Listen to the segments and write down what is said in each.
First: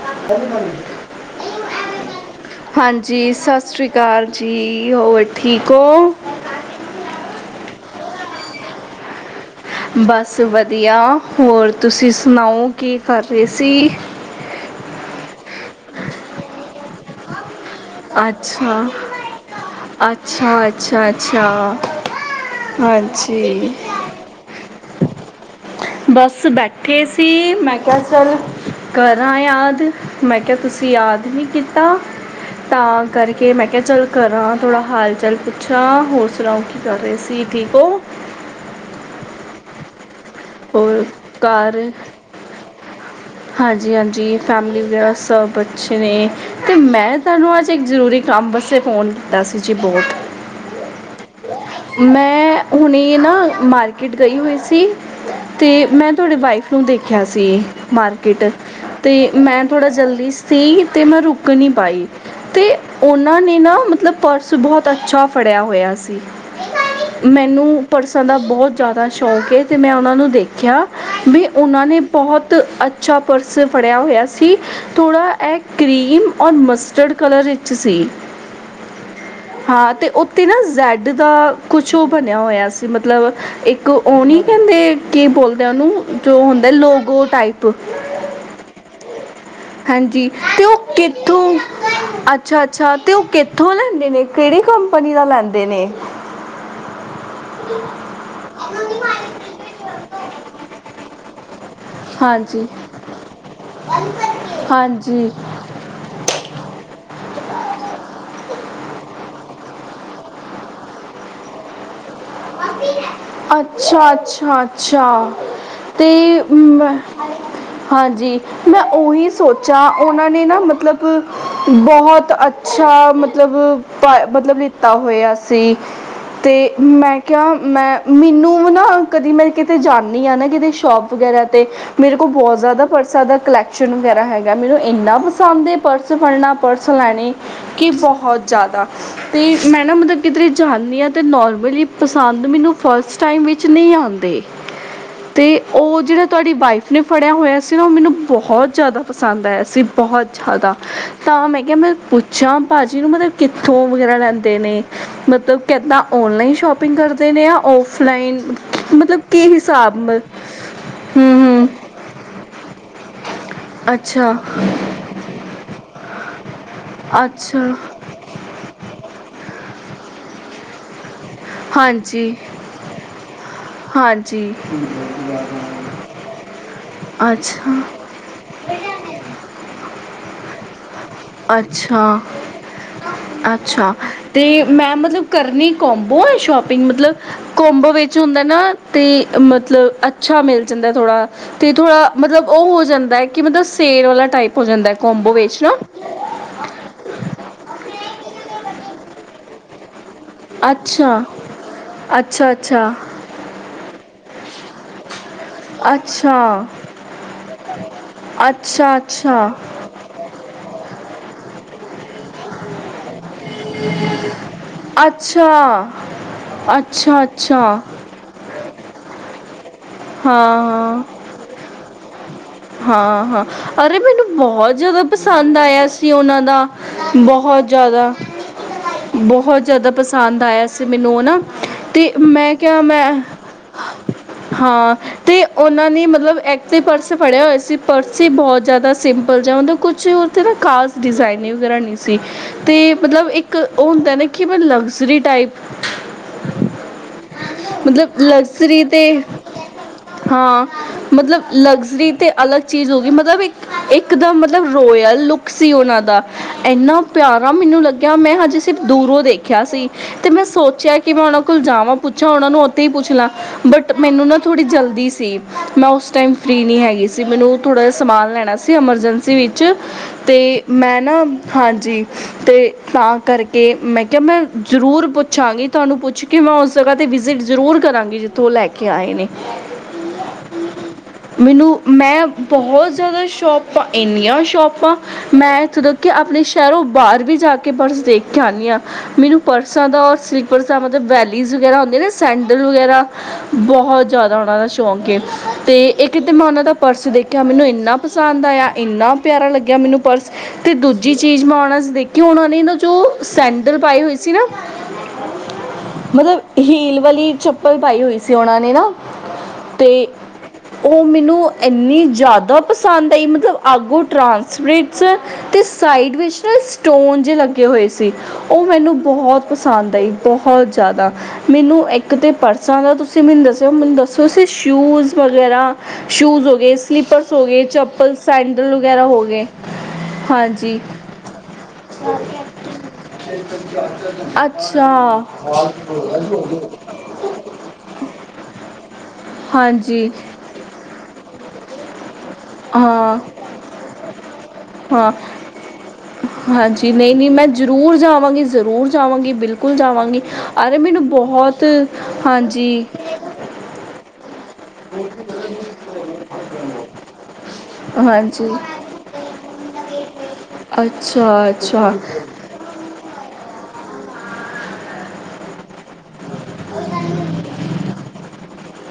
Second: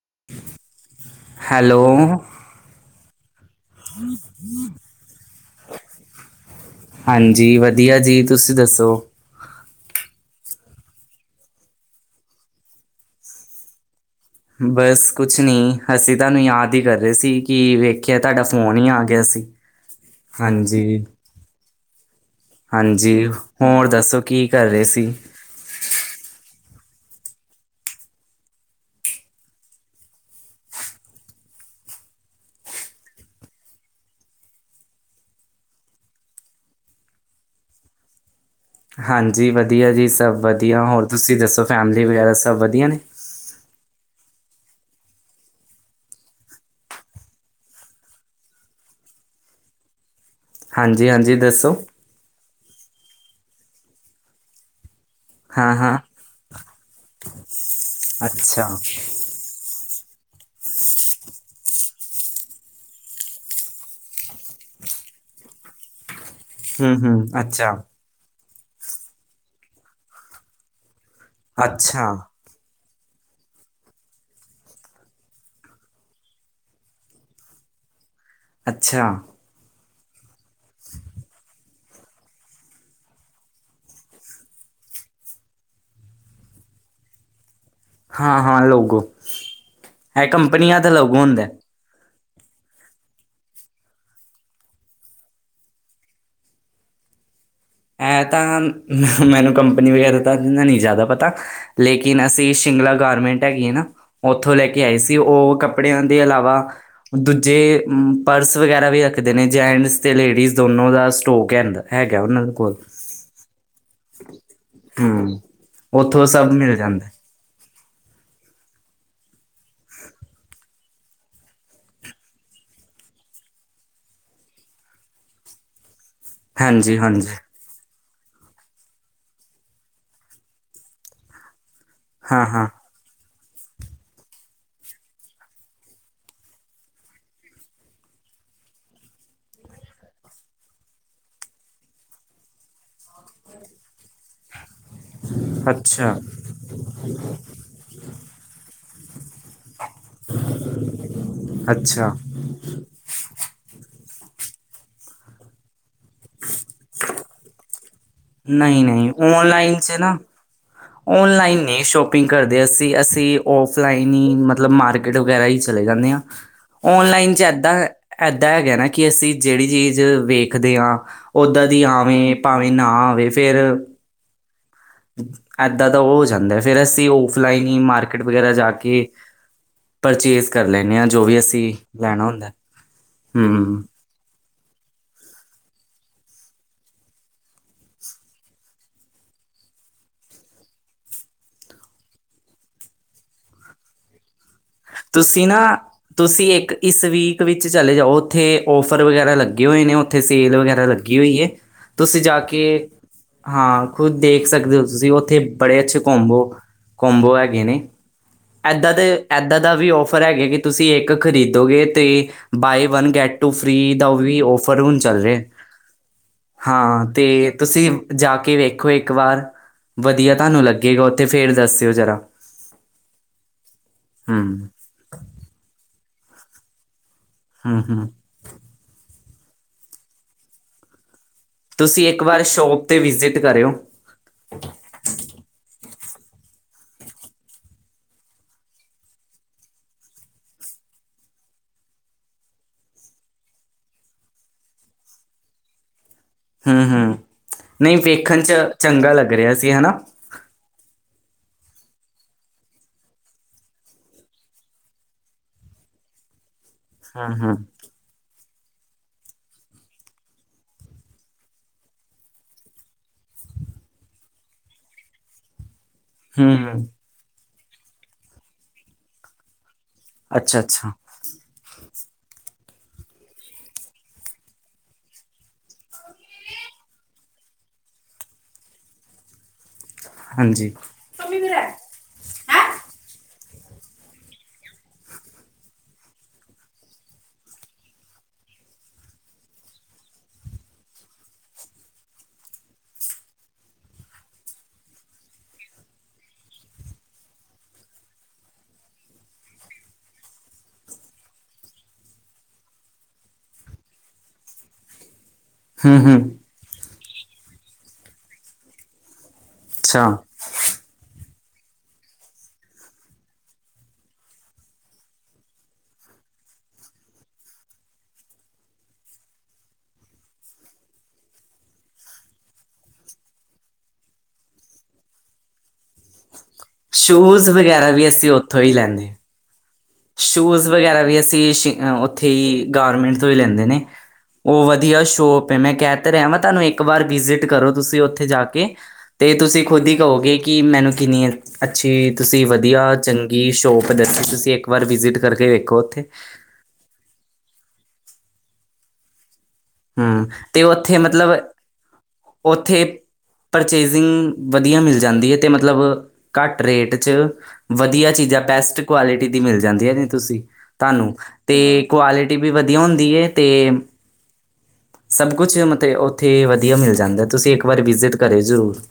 [unintelligible] [inaudible] Hello, ਹਾਂਜੀ, ਸਤਿ ਸ੍ਰੀ ਅਕਾਲ ਜੀ, ਹੋਰ ਠੀਕ ਹੋ। ਹਾਂਜੀ, ਵਧੀਆ ਜੀ, ਤੁਸੀਂ ਦੱਸੋ। ਬਸ, ਵਧੀਆ, ਹੋਰ ਤੁਸੀਂ ਸੁਣਾਓ, ਕੀ ਕਰ ਰਹੇ ਸੀ। ਬਸ ਕੁਛ ਨੀ, ਅਸੀਂ ਤੁਹਾਨੂੰ ਯਾਦ ਹੀ ਕਰ ਰਹੇ ਸੀ। ਕਿ ਦੇਖਿਆ ਤੁਹਾਡਾ ਫੋਨ ਅੱਛਾ ਹੀ ਆ ਗਿਆ ਸੀ। ਅੱਛਾ ਹਾਂਜੀ। ਅੱਛਾ ਅੱਛਾ ਹਾਂਜੀ, ਹੋਰ ਦੱਸੋ, ਕੀ ਕਰ ਰਹੇ ਸੀ। ਬਸ ਬੈਠੇ ਸੀ, ਮੈਂ ਕਿਆ ਚੱਲ ਕਰਾਂ ਯਾਦ। ਮੈਂ ਕਿਹਾ, ਤੁਸੀਂ ਯਾਦ ਨੀ ਕੀਤਾ। ਤਾਂ ਕਰਕੇ, ਮੈਂ ਕਿਹਾ ਚੱਲ ਕਰਾਂ ਥੋੜਾ ਹਾਲ-ਚਾਲ ਪੁੱਛਾਂ, ਹੋਰ ਸੁਣਾਓ? ਕਿ ਕਰ ਰਹੇ ਸੀ ਠੀਕ ਹੋ। ਹਾਂਜੀ, ਵਧੀਆ ਜੀ, ਸਭ ਵਧੀਆ, ਹੋਰ ਤੁਸੀਂ ਦੱਸੋ ਫੈਮਿਲੀ ਵਗੈਰਾ ਸਭ ਵਧੀਆ ਨੇ। ਹਾਂਜੀ-ਹਾਂਜੀ, ਫੈਮਿਲੀ ਵਗੈਰਾ ਸਭ ਅੱਛੇ ਨੇ ਤੇ ਮੈਂ ਤੁਹਾਨੂੰ ਅੱਜ ਇੱਕ ਜ਼ਰੂਰੀ ਕੰਮ ਵਸਤੇ ਫੋਨ ਕੀਤਾ ਸੀ ਜੀ ਬਹੁਤ। ਹਾਂਜੀ-ਹਾਂਜੀ, ਦੱਸੋ! ਮੈਂ, ਹੁਣੇ ਨਾ ਮਾਰਕੀਟ ਗਈ ਹੋਈ ਸੀ। ਹਾਂ, ਤੇ ਹਾਂ ਮੈਂ ਤੁਹਾਡੇ ਵਾਈਫ ਨੂੰ ਦੇਖਿਆ ਸੀ, ਮਾਰਕਿਟ ਅੱਛਾ ਤੇ ਮੈਂ ਥੋੜ੍ਹਾ ਜਲਦੀ ਸੀ ਤੇ ਮੈਂ ਰੁਕ ਨਹੀਂ ਪਾਈ। ਤੇ ਉਹਨਾਂ ਨੇ ਨਾ ਮਤਲਬ ਪਰਸ ਬਹੁਤ ਅੱਛਾ ਫੜਿਆ ਹੋਇਆ ਸੀ। ਹੂੰ, ਹੂੰ ਅੱਛਾ। ਮੈਨੂੰ ਪਰਸਾਂ ਦਾ ਬਹੁਤ ਜ਼ਿਆਦਾ ਸ਼ੌਂਕ ਏ ਤੇ ਮੈਂ ਉਹਨਾਂ ਨੂੰ ਦੇਖਿਆ। ਬਈ ਉਹਨਾਂ ਨੇ ਅੱਛਾ, ਬਹੁਤ ਅੱਛਾ ਪਰਸ ਫੜਿਆ ਹੋਇਆ ਸੀ। ਥੋੜ੍ਹਾ ਏ ਕਰੀਮ ਔਰ ਮਸਟਰਡ ਕਲਰ'ਚ ਸੀ। ਅੱਛਾ। ਹਾਂ, ਤੇ ਉੱਥੇ ਨਾ ਜੈਡ ਦਾ ਕੁਛ ਉ ਬਣਿਆ ਹੋਇਆ ਸੀ ਮਤਲਬ, ਇੱਕ ਉਹ ਨਹੀਂ ਕਹਿੰਦੇ ਕੀ ਬੋਲਦੇ ਉਨੂੰ ਜੋ ਹੁੰਦਾ ਲੋੌਗੋ ਟਾਈਪ। ਹਾਂ, ਹਾਂ ਲੋਗੋ ਇਹ ਹਾਂਜੀ, ਤੇ ਉ ਕੰਪਨੀਆਂ ਦਾ ਲੋਗੋ ਹੁੰਦਾ। ਕਿੱਥੋਂ? ਅੱਛਾ-ਅੱਛਾ, ਤੇ ਉਹ ਕਿੱਥੋਂ ਲੈਂਦੇ ਨੇ, ਕਿਹੜੀ ਕੰਪਨੀ ਦਾ ਲੈਂਦੇ ਨੇ? ਇਹ ਤਾਂ ਮੈਨੂੰ ਕੰਪਨੀ ਵਗੈਰਾ ਤਾਂ ਨੀ ਜ਼ਿਆਦਾ ਪਤਾ। ਲੇਕਿਨ ਅਸੀਂ ਹਾਂਜੀ ਸਿੰਗਲਾ ਗਾਰਮੈਂਟ ਹੈਗੀ ਹੈ ਨਾ, ਬੰਦ ਉੱਥੋਂ ਕਰਕੇ ਲੈ ਕੇ ਆਏ ਸੀ ਹਾਂਜੀ ਉਹ ਕੱਪੜਿਆਂ ਦੇ ਇਲਾਵਾ ਦੂਜੇ ਪਰਸ ਵਗੈਰਾ ਵੀ ਰੱਖਦੇ ਨੇ ਜੈਂਟਸ ਤੇ ਲੇਡੀਜ਼ ਦੋਨੋ ਦਾ ਸਟੋਕ ਹੈ ਅੰਦਰ। ਹੈਗਾ ਉਹਨਾ ਨੂੰ। ਅੱਛਾ-ਅੱਛਾ-ਅੱਛਾ ਹੂੰ ਤੇ ਉੱਥੋਂ ਸਭ ਮਿਲ ਜਾਂਦਾ ਹਾਂਜੀ। ਮੈਂ ਉਹੀ ਸੋਚਾਂ, ਉਹਨਾਂ ਨੇ ਨਾ ਮਤਲਬ ਬਹੁਤ ਅੱਛਾ ਮਤਲਬ ਮਤਲਬ ਲਿੱਤਾ ਹੋਇਆ ਸੀ ਤੇ ਹਾਂਜੀ ਮੈਂ ਹਾਂਜੀ ਕਿਹਾ ਮੈਂ ਮੈਨੂੰ ਨਾ ਕਦੀ ਮੈਂ ਕਿਤੇ ਜਾਂਦੀ ਹਾਂ ਨਾ ਕਿਤੇ ਸ਼ੋਪ ਵਗੈਰਾ ਤੇ ਮੇਰੇ ਕੋਲ ਹਾਂ ਬਹੁਤ ਹਾਂ ਜ਼ਿਆਦਾ ਪਰ- ਸਾ ਦਾ ਕਲੈਕਸ਼ਨ ਵਗੈਰਾ ਹੈਗਾ, ਮੈਨੂੰ ਇੰਨਾ ਪਸੰਦ ਏ ਪਰਸ ਫੜਨਾ, ਪਰਸ ਲੈਣੇ। ਕਿ ਬਹੁਤ ਜ਼ਿਆਦਾ, ਤੇ ਮੈਂ ਨਾ ਮਤਲਬ ਕਿਧਰੇ ਜਾਂਦੀ ਹਾਂ ਅਤੇ ਨੋਰਮਲੀ ਪਸੰਦ ਮੈਨੂੰ ਫਸਟ ਟਾਈਮ ਵਿੱਚ ਨਹੀਂ ਆਦੇ ਤੇ ਉਹ ਅੱਛਾ ਜਿਹੜਾ ਤੁਹਾਡੀ ਵਾਈਫ ਨੇ ਫੜਿਆ ਹੋਇਆ ਸੀ ਨਾ, ਉਹ ਮੈਨੂੰ ਬਹੁਤ ਜ਼ਿਆਦਾ ਪਸੰਦ ਆਇਆ। ਸੀ ਬਹੁਤ ਜ਼ਿਆਦਾ ਤਾਂ ਮੈਂ ਕਿਹਾ ਮੈਂ ਅੱਛਾ ਪੁੱਛਾ, ਭਾਜੀ ਨੂੰ ਮਤਲਬ ਕਿੱਥੋਂ ਵਗੈਰਾ ਲੈਂਦੇ ਨੇ ਮਤਲਬ ਕਿੱਦਾਂ ਔਨਲਾਈਨ ਸ਼ੋ ਪਿੰਗ ਕਰਦੇ ਨੇ ਯਾ ਔਫਲਾਈਨ ਮਤਲਬ ਕਿ ਹਿਸਾਬ ਨਾਲ। ਔਲਾਈਨ ਨੀ ਸ਼ੋਪਿੰਗ ਕਰਦੇ ਅਸੀਂ, ਅਸੀਂ ਔਫਲਾਈਨ ਅੱਛਾ ਹੀ ਮਤਲਬ ਮਾਰ ਕਿਟ ਵਗੈਰਾ ਹੀ ਚਲੇ ਜਾਂਦੇ ਆ। ਔਨਲਾਈਨ'ਚ ਅੱਛਾ ਏਦਾਂ ਇੱਦਾਂ ਹੈਗਾ ਨਾ ਕਿ ਅਸੀਂ ਜਿਹੜੀ ਚੀਜ਼ ਵੇਖਦੇ ਹਾਂ, ਉੱਦਾਂ ਦੀ ਆਵੇ, ਭਾਵੇਂ ਨਾ ਆਵੇ। ਤੇ ਫੇਰ। ਹਾਂ ਜੀ। ਏਦਾਂ ਦਾ ਉ ਹੋ ਜਾਂਦਾ ਫੇਰ ਅਸੀਂ ਔਫਲਾਈਨ ਹੀ ਅੱਛਾ ਮਾਰ ਕਿਟ ਵਗੈਰਾ ਜਾ ਕੇ ਪਰਚੇਸ ਕਰ ਲੈਨੇ ਆ ਜੋ ਵੀ ਅਸੀਂ ਅੱਛਾ ਲੈਨਾ ਹੁੰਦਾ ਐ, ਹੂੰ। ਅੱਛਾ ਤੇ ਮੈਂ ਮਤਲਬ ਕਰਨੀ ਕੋਮਬੋ ਏ ਸ਼ੋਪਿੰਗ ਮਤਲਬ ਕੋਂਮਬੋ ਵਿੱਚ ਹੁੰਦਾ ਨਾ ਤੇ ਮਤਲਬ ਅੱਛਾ ਮਿਲ ਜਾਂਦਾ ਥੋੜਾ। ਤੇ ਥੋੜਾ ਮਤਲਬ ਉਹ ਹੋ ਜਾਂਦਾ ਐ ਕਿ ਮਤਲਬ ਸੇਲ ਵਾਲਾ ਟਾਈਪ ਹੋ ਜਾਂਦਾ ਕੋਂਮਬੋ ਵਿੱਚ ਨਾ। ਤੁਸੀਂ ਇੱਕ ਇਸ ਵੀਕ ਵਿੱਚ ਚਲੇ ਜਾਓ ਉੱਥੇ ਔਫਰ ਵਗੈਰਾ ਲੱਗੇ ਹੋਏ ਨੇ। ਉੱਥੇ ਸੇਲ ਵਗੈਰਾ ਲੱਗੀ ਅੱਛਾ ਹੋਈ ਹੈ, ਤੁਸੀਂ ਜਾ ਅੱਛਾ ਕੇ ਅੱਛਾ ਹਾਂ, ਖੁਦ ਦੇਖ ਸਕਦੇ ਹੋ ਤੁਸੀਂ ਓ- ਉੱਥੇ ਬੜੇ ਅੱਛੇ ਅੱਛਾ ਕੋਂਬੋ ਕੋਂਬੋ ਹੈਗੇ ਨੇ, ਏਦਾਂ ਅੱਛਾ ਦੇ ਅੱਛਾ ਏਦਾਂ ਵੀ ਔਫਰ ਹੈਗਾ ਕਿ ਤੁਸੀਂ ਇੱਕ ਖਰੀਦੋਗੇ ਤੇ buy one get two free ਦਾ ਵੀ ਔਫਰ ਹੁਣ ਚੱਲ ਰਿਹਾ। ਅੱਛਾ ਹਾਂ, ਅੱਛਾ ਤੇ ਅੱਛਾ ਤੁਸੀਂ ਜਾ ਕੇ ਵੇਖੋ, ਇੱਕ ਵਾਰ ਵਧੀਆ ਤੁਹਾਨੂੰ ਹਾਂ ਲੱਗੇਗਾ ਉੱਥੇ ਫੇਰ ਦੱਸਿਓ ਜ਼ਰਾ। ਹਾਂ-ਹਾਂ ਅਰੇ ਮੈਨੂੰ ਹੂੰ ਬਹੋਤ ਜਾ਼ਦਾ ਪਸੰਦ ਆਇਆ ਸੀ ਉਹਨਾਂ ਦਾ। ਬਹੋਤ ਹੂੰ ਹੂੰ ਜਾ਼ਦਾ-ਬਹੋਤ ਜਾ਼ਦਾ ਪਸੰਦ ਆਇਆ ਸੀ ਮੈਨੂੰ ਨਾ। ਤੁਸੀਂ ਅਤੇ ਇੱਕ ਵਾਰ ਮੈਂ ਕਿਹਾ ਸ਼ੋਪ 'ਤੇ ਮੈਂ ਵਿਜਿਟ ਕਰਿਓ। ਹਾਂ, ਤੇ ਉਹਨਾਂ ਨੇ ਮਤਲਬ ਐ ਤੇ ਪਰਸ ਫੜਿਆ ਹੋਇਆ ਸੀ, ਪਰਸ ਸੀ ਬਹੋਤ ਜਾ਼ਦਾ ਸਿੰਪਲ ਜਾਂ ੳੰਦਾ ਕੁਛ ਵੀ ੳਦੇਤੇ ਨਾ ਖਾਸ ਡਿਜ਼ਾਇਨਿੰਗ ਵਗੈਰਾ ਨਈ ਸੀ। ਤੇ ਮਤਲਬ ਇੱਕ ਉਹ ਹੁੰਦਾ ਨਾ ਕਿ ਮੈਂ ਲਗਜ਼ਰੀ ਟਾਈਪ ਹੂੰ- ਹੂੰ ਨਹੀਂ ਮਤਲਬ ਵੇਖਣ ਚ ਲਗਜ਼ਰੀ ਚੰਗਾ ਅਤੇ ਲੱਗ ਰਿਹਾ ਸੀ ਹੈਨਾ। ਹਾਂ, ਮਤਲਬ ਲਗਜ਼ਰੀ ਤੇ ਅਲੱਗ ਚੀਜ਼ ਹੋ ਗਈ ਮਤਲਬ ਇੱਕ ਇੱਕਦਮ ਮਤਲਬ ਰੋਇਲ ਲੁੱਕ ਸੀ ਉਹਨਾਂ ਦਾ। ਏਨਾ ਹੂੰ ਪਿਆਰਾ ਹੂੰ ਮੈਨੂੰ ਲੱਗਿਆ ਮੈਂ ਹਜੇ ਸਿਰਫ ਦੂਰੋਂ ਦੇਖਿਆ ਸੀ। ਤੇ ਮੈਂ ਸੋਚਿਆ, ਕਿ ਮੈਂ ਉਹਨਾਂ ਕੋਲ ਜਾਵਾਂ ਪੁੱਛਾਂ ਉਹਨਾਂ ਨੂੰ ਉੱਥੇ ਹੀ ਪੁੱਛ ਲਾਂ ਬਟ ਮੈਨੂੰ ਨਾ ਥੋੜੀ ਜਲਦੀ ਸੀ। ਮੈਂ ਉਸ ਟਾਈਮ ਹੂੰ ਫਰੀ ਨੀ ਹੂੰ ਹੈਗੀ ਸੀ ਮੈਨੂੰ ਥੋੜਾ ਜ ਸਮਾਨ ਲੈਣਾ ਸੀ ਐਮਰਜੈਂਸੀ ਵਿੱਚ। ਤੇ ਅੱਛਾ ਅੱਛਾ ਮੈਂ ਨਾ, ਹਾਂਜੀ। ਤੇ ਤਾਂ ਕਰਕੇ ਮੈਂ ਕਿਹਾ ਮੈਂ ਜ਼ਰੂਰ ਪੁੱਛਾਂਗੀ ਤੁਹਾਨੂੰ ਪੁੱਛ ਕਿ ਮੈਂ ਉਸ ਜਗਾ 'ਤੇ ਵਿਜ਼ਿਟ ਜ਼ਰੂਰ ਕਰਾਂਗੀ ਜਿੱਥੋਂ ਔ ਲੈ ਕੇ ਕੇ ਆਏ ਨੇ ਹਾਂਜੀ ਮੈਨੂੰ ਮੈਂ ਬਹੋਤ ਜਾ਼ਦਾ ਸ਼ੋਪਾਂ ਇੰਨੀਆਂ ਸ਼ੋਪਾਂ ਮੈਂ ਇਥੋਂ ਕਿ ਆਪਣੇ ਸ਼ਹਿਰੋਂ ਬਾਹਰ ਵੀ ਜਾ ਕੇ ਪਰਸ ਦੇਖ ਕੇ ਆਨੀ ਹਾਂ। ਮੈਨੂੰ ਪਰਸਾਂ ਦਾ ਹੋਰ ਸਲਿਪਰਸ ਦਾ ਮਤਲਬ ਵੈਲੀਜ਼ ਵਗੈਰਾ ਹੁੰਦੀ ਨਾ ਸੈਂਡਲ ਵਗੈਰਾ ਬਹੋਤ ਜ਼ਿਆਦਾ ਉਹਨਾਂ ਦਾ ਸ਼ੌਂਕ ਏ, ਤੇ ਇੱਕ ਤੇ ਮੈਂ ੳਨਾ ਦਾ ਪਰਸ ਦੇਖਿਆ ਮੈਨੂੰ ਏਨਾ ਪਸੰਦ ਆਇਆ ਏਨਾ ਪਿਆਰਾ ਲੱਗਿਆ ਮੈਨੂੰ ਪਰਸ ਤੇ ਦੂਜੀ ਚੀਜ਼ ਮੈਂ ਉਹਨਾ ਚ ਦੇਖੀ ੳਨਾ ਨੇ ਜੋ ਸੈਂਡਲ ਪਾਏ ਹੋਈ ਸੀ ਨਾ ਹੂੰ ਹੂੰ ਮਤਲਬ ਹੀਲ ਵਾਲੀ ਚੱਪਲ ਪਾਈ ਹੋਈ ਸੀ ਉਹਨਾ ਨੇ ਨਾ। ਅੱਛਾ ਤੇ ਉਹ ਮੈਨੂੰ ਏਨੀ ਜ਼ਿਆਦਾ ਪਸੰਦ ਆਈ ਮਤਲਬ ਅੱਗੋਂ ਟਰਾਂਸਫਿਸਚ ਤੇ ਸਾਈਡ ਵਿੱਚ ਨਾ ਸਟੋਨ ਜੇ ਲੱਗੇ ਹੋਏ ਸੀ। ਉਹ ਮੈਨੂੰ ਬਹੋਤ ਪਸੰਦ ਆਈ ਬਹੋਤ ਜਾ਼ਦਾ। ਮੈਨੂੰ ਇੱਕ ਤੇ ਪਰਸਾਂ ਦਾ ਤੁਸੀਂ ਮੈਨੂੰ ਦੱਸਿਆ ਮੈਨੂੰ ਦੱਸੋ ਸ਼ੂਜ ਵਗੈਰਾ ਸ਼ੂਜ਼ ਹੋ ਗਏ, ਸਲੀਪਰਸ ਹੋ ਸ਼ੂਜ਼ ਗਏ, ਵਗੈਰਾ ਵੀ ਚੱਪਲ, ਅਸੀਂ ਉੱਥੋਂ ਹੀ ਸੈਂਡਲ ਵਗੈਰਾ ਲੈਂਦੇ ਹੋ ਗਏ। ਸ਼ੂਜ਼ ਹਾਂਜੀ ਵਗੈਰਾ ਵੀ ਅਸੀਂ ਸੀ ਉੱਥੇ ਹੀ ਗਾਰਮੈਂਟ ਤੋਂ ਹੀ ਲੈਂਦੇ ਨੇ। ਉਹ ਵਧੀਆ ਅੱਛਾ ਸ਼ੋਪ ਏ ਮੈਂ ਕਹਿ ਤਾਂ ਰਿਹਾ ਵਾਂ ਤੁਹਾਨੂੰ ਇੱਕ ਵਾਰ ਵਿਜਿਟ ਕਰੋ ਤੁਸੀਂ ਉੱਥੇ ਜਾ ਕੇ। ਤੇ ਤੁਸੀਂ ਖੁਦ ਹੀ ਹਾਂਜੀ ਕਹੋਗੇ ਕਿ ਮੈਨੂੰ ਕਿੰਨੀ ਅੱਛੀ ਤੁਸੀਂ ਵਧੀਆ, ਹਾਂ ਚੰਗੀ ਸ਼ੋਪ ਦਸੀ ਕਿਉਂਕਿ ਇਕ ਵਾਰ ਹਾਂ ਵਿਜ਼ਿਟ ਕਰਕੇ ਵੇਖੋ ਉੱਥੇ। ਹਾਂਜੀ। ਨਹੀਂ-ਨਹੀਂ। ਮੈਂ ਜ਼ਰੂਰ ਜਾਵਾਂਗੀ-ਜ਼ਰੂਰ ਜਾਵਾਂਗੀ। ਬਿਲਕੁਲ। ਕੁਲ ਜਾਵਾਂਗੀ, ਹੂੰ ਤੇ ਅਰੇ ਉੱਥੇ ਮੈਨੂੰ ਮਤਲਬ ਬਹੁਤ, ਉੱਥੇ ਹਾਂਜੀ ਪਰਚੇਜਿੰਗ ਵਧੀਆ ਮਿਲ ਜਾਂਦੀ ਏ ਤੇ ਮਤਲਬ ਘੱਟ ਰੇਟ 'ਚ ਵਧੀਆ ਚੀਜ਼ਾਂ ਹਾਂਜੀ ਬੈਸਟ ਕੁਆਲਿਟੀ ਦੀ ਮਿਲ ਜਾਂਦੀ ਐ ਜੀ ਤੁਸੀਂ ਤੁਹਾਨੂੰ ਅੱਛਾ ਤੇ ਅੱਛਾ ਕੁਆਲਿਟੀ ਵੀ ਵਧੀਆ ਹੁੰਦੀ ਹੈ ਤੇ ਸਭ ਕੁਛ ਮਤਲਬ ਉੱਥੇ ਵਧੀਆ ਮਿਲ ਜਾਂਦੈ ਤੁਸੀਂ ਇੱਕ ਵਾਰ ਵਿਜ਼ਿਟ ਕਰਿਓ ਜ਼ਰੂਰ।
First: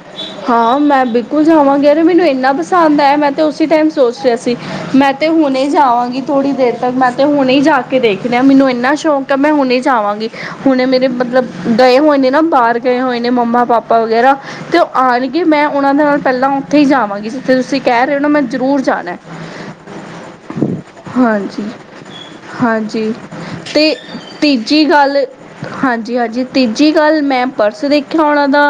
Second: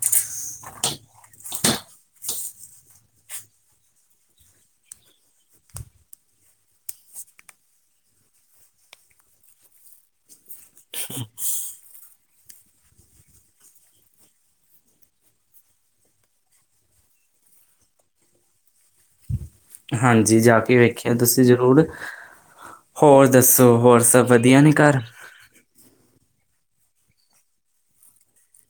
ਹਾਂ, ਮੈਂ ਬਿਲਕੁਲ ਜਾਵਾਂਗੀ। ਅਰੇ ਮੈਨੂੰ ਇੰਨਾ ਪਸੰਦ ਆਇਆ ਮੈਂ ਤੇ ਉਸ ਟਾਈਮ ਸੋਚ ਲਿਆ ਸੀ। ਮੈਂ ਤੇ ਹੁਣੇ ਜਾਵਾਂਗੀ ਥੋੜ੍ਹੀ ਦੇਰ ਤੱਕ। ਮੈਂ ਤੇ ਹੁਣੇ ਜਾ ਕੇ ਦੇਖਨੈ। ਮੈਨੂੰ ਇੰਨਾ ਸ਼ੌਕ ਹੈ ਮੈਂ ਹੁਣੇ ਜਾਵਾਂਗੀ। ਹੁਣੇ ਮੇਰੇ ਮਤਲਬ ਗਏ ਹੋਏ ਨੇ ਨਾ ਬਾਹਰ ਗਏ ਹੋਏ ਨੇ। ਮੰਮਾ- ਪਾਪਾ ਵਗੈਰਾ ਤੇ ਆਣਗੇ, ਮੈਂ ਉਹਨਾਂ ਦੇ ਨਾਲ ਪਹਿਲਾਂ ਉੱਥੇ ਹੀ ਜਾਵਾਂਗੀ। ਜਿੱਥੇ ਤੁਸੀਂ ਕਹਿ ਰਹੇ ਹੋ ਨਾ ਮੈਂ ਜ਼ਰੂਰ ਜਾਣੈ। ਹਾਂਜੀ, ਜਾ ਕੇ ਵੇਖਿਓ ਤੁਸੀਂ ਜ਼ਰੂਰ। ਹਾਂਜੀ ਹੋਰ ਦੱਸੋ ਹੋਰ ਸਭ ਵਧੀਆ ਨੇ ਘਰ? ਹਾਂਜੀ-ਹਾਂਜੀ। ਤੀਜੀ ਗੱਲ ਮੈਂ ਪਰਸ ਦੇਖਿਆ ਉਹਨਾਂ ਦਾ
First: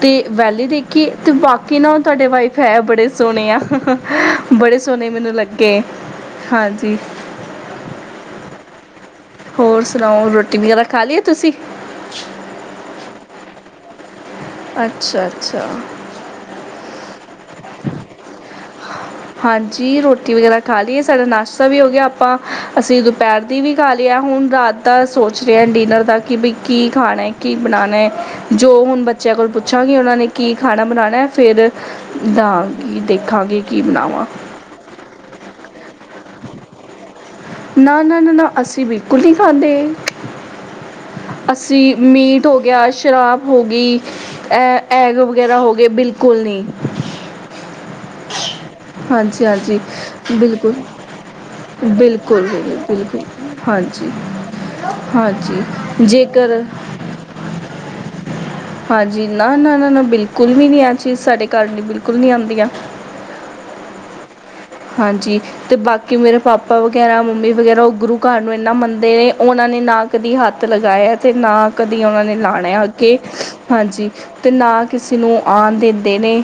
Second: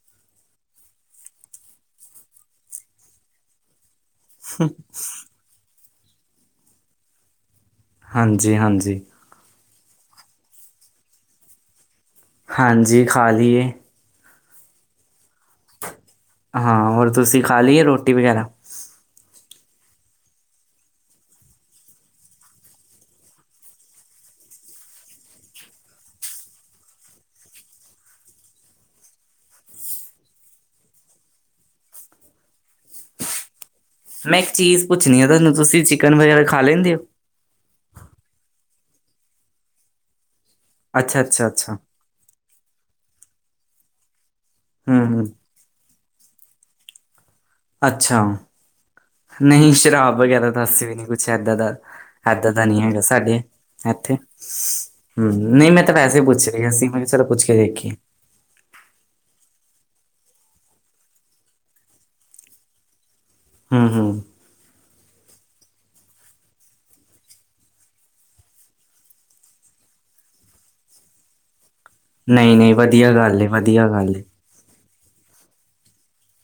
ਤੇ ਵੈਲੀ ਦੇਖੀ ਤੇ ਬਾਕੀ ਨਾ ਤੁਹਾਡੇ ਵਾਈਫ ਹੈ ਬੜੇ ਸੋਹਣੇ ਆ। ਬੜੇ ਸੋਹਣੇ ਮੈਨੂੰ ਲੱਗੇ। ਹਾਂਜੀ। ਹਾਂਜੀ-ਹਾਂਜੀ। ਹੋਰ ਸੁਣਾਓ ਰੋਟੀ ਵਗੈਰਾ ਖਾ ਲਈਏ ਤੁਸੀਂ? ਹਾਂਜੀ। ਖਾ ਲੀਏ। ਅੱਛਾ-ਅੱਛਾ। ਹਾਂ, ਹੋਰ ਤੁਸੀਂ ਖਾ ਲਈਏ ਰੋਟੀ ਵਗੈਰਾ? ਹਾਂਜੀ, ਰੋਟੀ ਵਗੈਰਾ ਖਾ ਲਈਏ। ਸਾਡਾ ਨਾਸ਼ਤਾ ਵੀ ਹੋ ਗਿਆ। ਆਪਾਂ ਅਸੀਂ ਦੁਪਹਿਰ ਦੀ ਵੀ ਖਾ ਲਈ ਐ, ਹੁਣ ਰਾਤ ਦਾ ਸੋਚ ਰਿਹਾ ਡਿਨਰ ਦਾ ਕਿ ਬਈ ਕੀ ਖਾਣਾ ਕੀ ਬਣਾਣੈ? ਜੋ ਹੁਣ ਬੱਚਿਆਂ ਕੋਲ ਪੁੱਛਾਂਗੀ ਉਹਨਾਂ ਨੇ ਕੀ ਖਾਣਾ ਬਣਾਣਾ? ਫੇਰ ਦਾਗੀ ਦੇਖਾਂਗੇ ਕੀ ਬਣਾਓ? ਮੈਂ ਇੱਕ ਚੀਜ਼ ਪੁੱਛਣੀ ਆ ਤੁਹਾਨੂੰ ਤੁਸੀਂ ਚਿਕਨ ਵਗੈਰਾ ਖਾ ਲੈਂਦੇ ਓ? ਨਾ-ਨਾ। ਨਾ-ਨਾ। ਅਸੀਂ ਬਿਲਕੁਲ ਨਹੀਂ ਖਾਂਦੇ। ਅੱਛਾ ਅੱਛਾ ਅੱਛਾ ਅਸੀਂ ਮੀਟ ਹੋ ਗਿਆ, ਸ਼ਰਾਬ ਹੋ ਗਈ, ਹੂੰ ਐਗ ਹੂੰ ਵਗੈਰਾ ਹੋ ਗਏ ਬਿਲਕੁਲ ਕੁਲ ਨੀ। ਅੱਛਾ। ਨਹੀਂ ਹਾਂਜੀ ਸ਼ਰਾਬ ਵਗੈਰਾ ਤਾਂ ਬਿਲਕੁਲ ਅਸੀਂ ਵੀ ਨਹੀਂ ਕੁਛ ਏਦਾਂ ਦਾ ਬਿਲਕੁਲ ਏਦਾਂ ਦਾ ਨੀ ਹੈਗਾ ਬਿਲਕੁਲ ਸਾਡੇ ਹਾਂਜੀ ਇੱਥੇ। ਹੂੰ ਨਹੀਂ ਮੈਂ ਤਾਂ ਹਾਂਜੀ ਵੈਸੇ ਪੁੱਛ ਜੇਕਰ ਰਹੀ ਸੀ ਮੈਂ ਕਿਹਾ ਚਲੋ ਪੁੱਛ ਕੇ ਵੇਖੀਏ। ਹਾਂਜੀ। ਨਾ-ਨਾ ਨਾ-ਨਾ। ਬਿਲਕੁਲ ਵੀ ਨੀ ਆ ਚੀਜ਼ ਸਾਡੇ ਘਰ ਦੀ ਬਿਲਕੁਲ ਨੀ ਆਦੀਆਂ। ਹੂੰ-ਹੂੰ। ਹਾਂਜੀ। ਤੇ ਬਾਕੀ ਮੇਰੇ ਪਾਪਾ ਵਗੈਰਾ ਮੰਮੀ ਵਗੈਰਾ ਉਹ ਗੁਰੂ ਘਰ ਨੂੰ ਇਨਾ ਮੰਨਦੇ ਨੇ ਉਹਨਾਂ ਨੇ ਨਾ ਕਦੀ ਹੱਥ ਲਗਾਇਆ ਤੇ ਨਾ ਕਦੀ ਉਹਨਾਂ ਨੇ ਨਹੀਂ-ਨਹੀਂ ਲਾਣਾ ਵਧੀਆ ਅੱਗੇ, ਗੱਲ ਏ, ਵਧੀਆ ਗੱਲ ਹਾਂਜੀ। ਏ। ਤੇ ਨਾ ਕਿਸੇ ਨੂੰ ਆਉਣ ਦਿੰਦੇ ਨੇ।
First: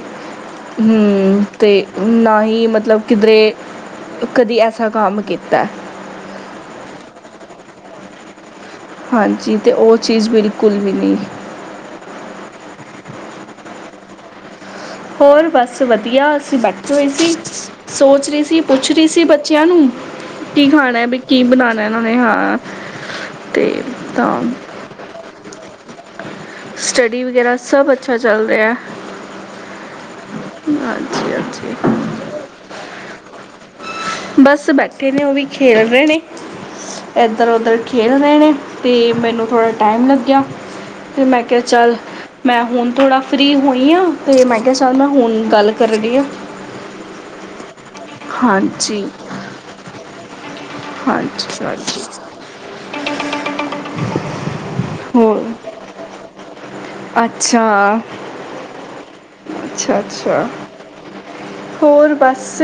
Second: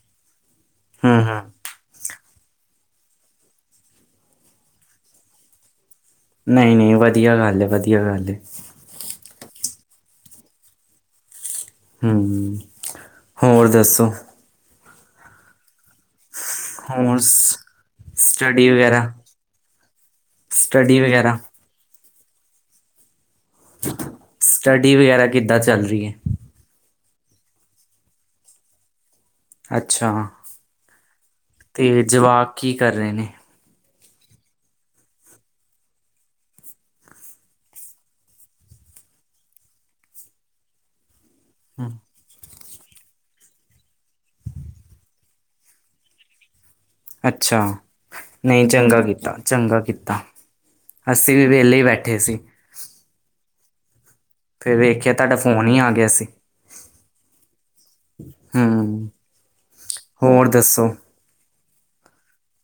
ਹੂੰ। ਹੂੰ-ਹੂੰ, ਤੇ ਨਾ ਹੀ ਮਤਲਬ ਕਿਧਰੇ ਕਦੀ ਐਸਾ ਕੰਮ ਕੀਤਾ। ਨਈ-ਨਈ। ਵਧੀਆ ਗੱਲ ਏ। ਵਧੀਆ ਗੱਲ ਏ। ਹਾਂਜੀ ਤੇ ਉਹ ਚੀਜ਼ ਬਿਲਕੁਲ ਵੀ ਨਹੀਂ। ਹੂੰ, ਹੋਰ ਦੱਸੋ? ਹੋਰ ਬਸ ਵਧੀਆ। ਅ ਬੈਠ ਹੋਏ ਹੋਰ ਸ ਸੀ, ਸੋਚ ਰਹੀ ਸੀ, ਸਟੱਡੀ ਪੁੱਛ ਵਗੈਰਾ, ਰਹੀ ਸੀ ਬੱਚਿਆਂ ਨੂੰ ਕੀ ਸਟੱਡੀ ਖਾਣਾ ਵੀ, ਵਗੈਰਾ, ਕੀ ਬਣਾਣਾ? ਇਹਨਾਂ ਨੇ ਹਾਂ ਤੇ ਤਾਂ। ਸਟੱਡੀ ਵਗੈਰਾ ਕਿੱਦਾਂ ਚੱਲ ਰਹੀ ਹੈ? ਸਟੱਡੀ ਵਗੈਰਾ ਸਭ ਅੱਛਾ ਚੱਲ ਰਿਹਾ। ਅੱਛਾ। ਹਾਂਜੀ ਹਾਂਜੀ ਤੇ ਜਵਾਕ ਕੀ ਕਰ ਰਹੇ ਨੇ? ਬਸ ਬੈਠੇ ਨੇ ਉਹ ਵੀ ਖੇਲ ਰਹੇ ਨੇ। ਇੱਧਰ ਉੱਧਰ ਖੇਲ ਰਹੇ ਨੇ, ਅਤੇ ਮੈਨੂੰ ਥੋੜ੍ਹਾ ਟਾਈਮ ਲੱਗਿਆ। ਫਿਰ ਮੈਂ ਕਿਹਾ ਹੂੰ, ਚੱਲ ਮੈਂ ਹੁਣ ਥੋੜ੍ਹਾ ਫਰੀ ਹੋਈ ਹਾਂ, ਅਤੇ ਮੈਂ ਕਿਹਾ ਸਕ ਮੈਂ ਹੁਣ ਗੱਲ ਕਰ ਰਹੀ ਹਾਂ। ਅੱਛਾ। ਨਹੀਂ ਚੰਗਾ ਹਾਂਜੀ ਕੀਤਾ, ਚੰਗਾ ਕੀਤਾ। ਅੱਸੀ ਵੀ ਹਾਂਜੀ ਵਿਹਲੇ ਹੀ ਬੈਠੇ ਹਾਂਜੀ ਸੀ। ਫਿਰ ਵੇਖਿਆ ਤੁਹਾਡਾ ਹੋਰ ਫੋਨ ਹੀ ਆ ਗਿਆ ਸੀ। ਅੱਛਾ। ਹੂੰ ਅੱਛਾ- ਅੱਛਾ। ਹੋਰ ਦੱਸੋ? ਹੋਰ ਬਸ,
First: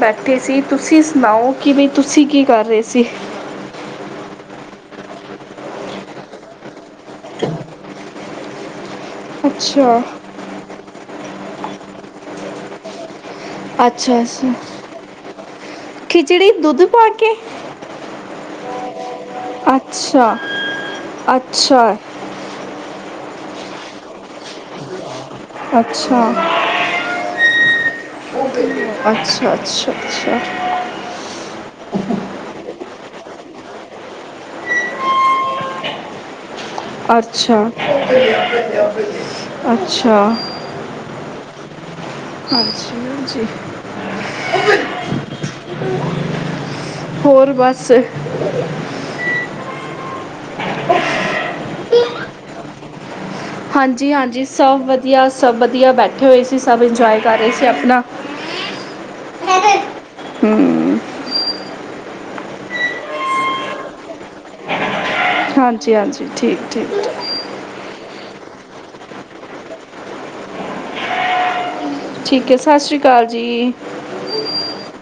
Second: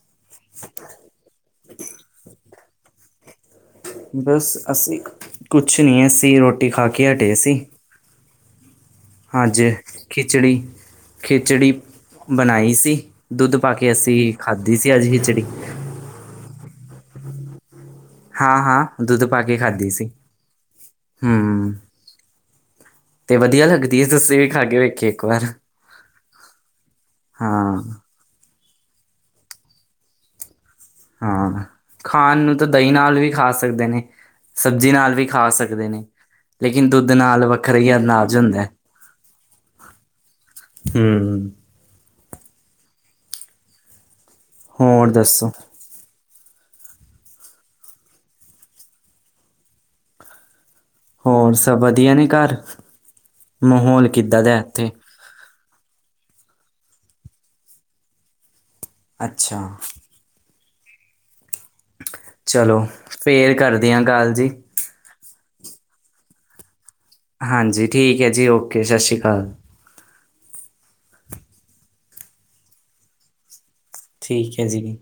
ਬੈਠੇ ਸੀ ਤੁਸੀਂ ਸੁਣਾਓ ਕਿ ਬਈ ਤੁਸੀਂ ਕੀ? ਕਰ ਰਹੇ ਸੀ। ਬਸ ਅਸੀਂ, ਕੁਛ ਨਹੀਂ ਅਸੀਂ ਰੋਟੀ ਖਾ ਕੇ ਹਟੇ ਸੀ। ਹਾਂਜੀ, ਅੱਛਾ ਖਿਚੜੀ- ਖਿਚੜੀ ਬਣਾਈ ਸੀ। ਦੁੱਧ ਪਾ ਕੇ ਅੱਛਾ ਅਸੀਂ ਅੱਛਾ ਖਾਧੀ ਸੀ ਅੱਜ ਖਿਚੜੀ। ਖਿਚੜੀ ਦੁੱਧ ਪਾ ਕੇ। ਹਾਂ- ਹਾਂ। ਦੁੱਧ ਪਾ ਕੇ ਖਾਧੀ ਸੀ। ਅੱਛਾ ਹੂੰ ਅੱਛਾ ਤੇ ਵਧੀਆ ਲੱਗਦੀ ਹੈ ਤੁਸੀਂ ਵੀ ਖਾਗੇ ਵੇਖੇ ਇੱਕ ਵਾਰ। ਅੱਛਾ ਹਾਂ। ਅੱਛਾ- ਅੱਛਾ -ਅੱਛਾ। ਹਾਂ। ਖਾਣ ਨੂੰ ਤਾਂ ਦਹੀਂ ਨਾਲ ਵੀ ਖਾ ਸਕਦੇ ਨੇ। ਸਬਜ਼ੀ ਨਾਲ ਵੀ ਖਾ ਸਕਦੇ ਨੇ। ਲੇਕਿਨ ਦੁੱਧ ਨਾਲ ਅੱਛਾ ਵੱਖਰਾ ਹੀ ਅੰਦਾਜ਼ ਹੁੰਦਾ ਹੈ -ਅੱਛਾ। ਹੂ ਹਾਂਜੀ- ਹਾਂਜੀ। ਹੋਰ ਦੱਸੋ? ਹੋਰ ਬਸ। ਹੋਰ ਸਭ ਵਧੀਆ ਨੇ ਘਰ? ਮਾਹੌਲ ਹਾਂਜੀ- ਕਿੱਦਾਂ ਹਾਂਜੀ। ਦਾ ਹੈ ਸਭ ਇੱਥੇ ਵਧੀਆ, ਸਭ ਵਧੀਆ, ਬੈਠੇ ਹੋਏ ਸੀ ਸਭ ਇੰਜੋਏ ਕਰ ਰਹੇ ਸੀ ਆਪਣਾ। ਅੱਛਾ। ਹੂੰ ਚਲੋ, ਫੇਰ ਕਰਦੇ ਹਾਂ ਗੱਲ ਜੀ। ਹਾਂਜੀ- ਹਾਂਜੀ, ਠੀਕ- ਠੀਕ। ਹਾਂਜੀ, ਠੀਕ ਹੈ ਜੀ ਓਕੇ, ਸਤਿ ਸ਼੍ਰੀ ਅਕਾਲ। ਠੀਕ ਹੈ, ਸਤਿ ਸ਼੍ਰੀ ਅਕਾਲ ਜੀ। ਠੀਕ ਹੈ ਜੀ।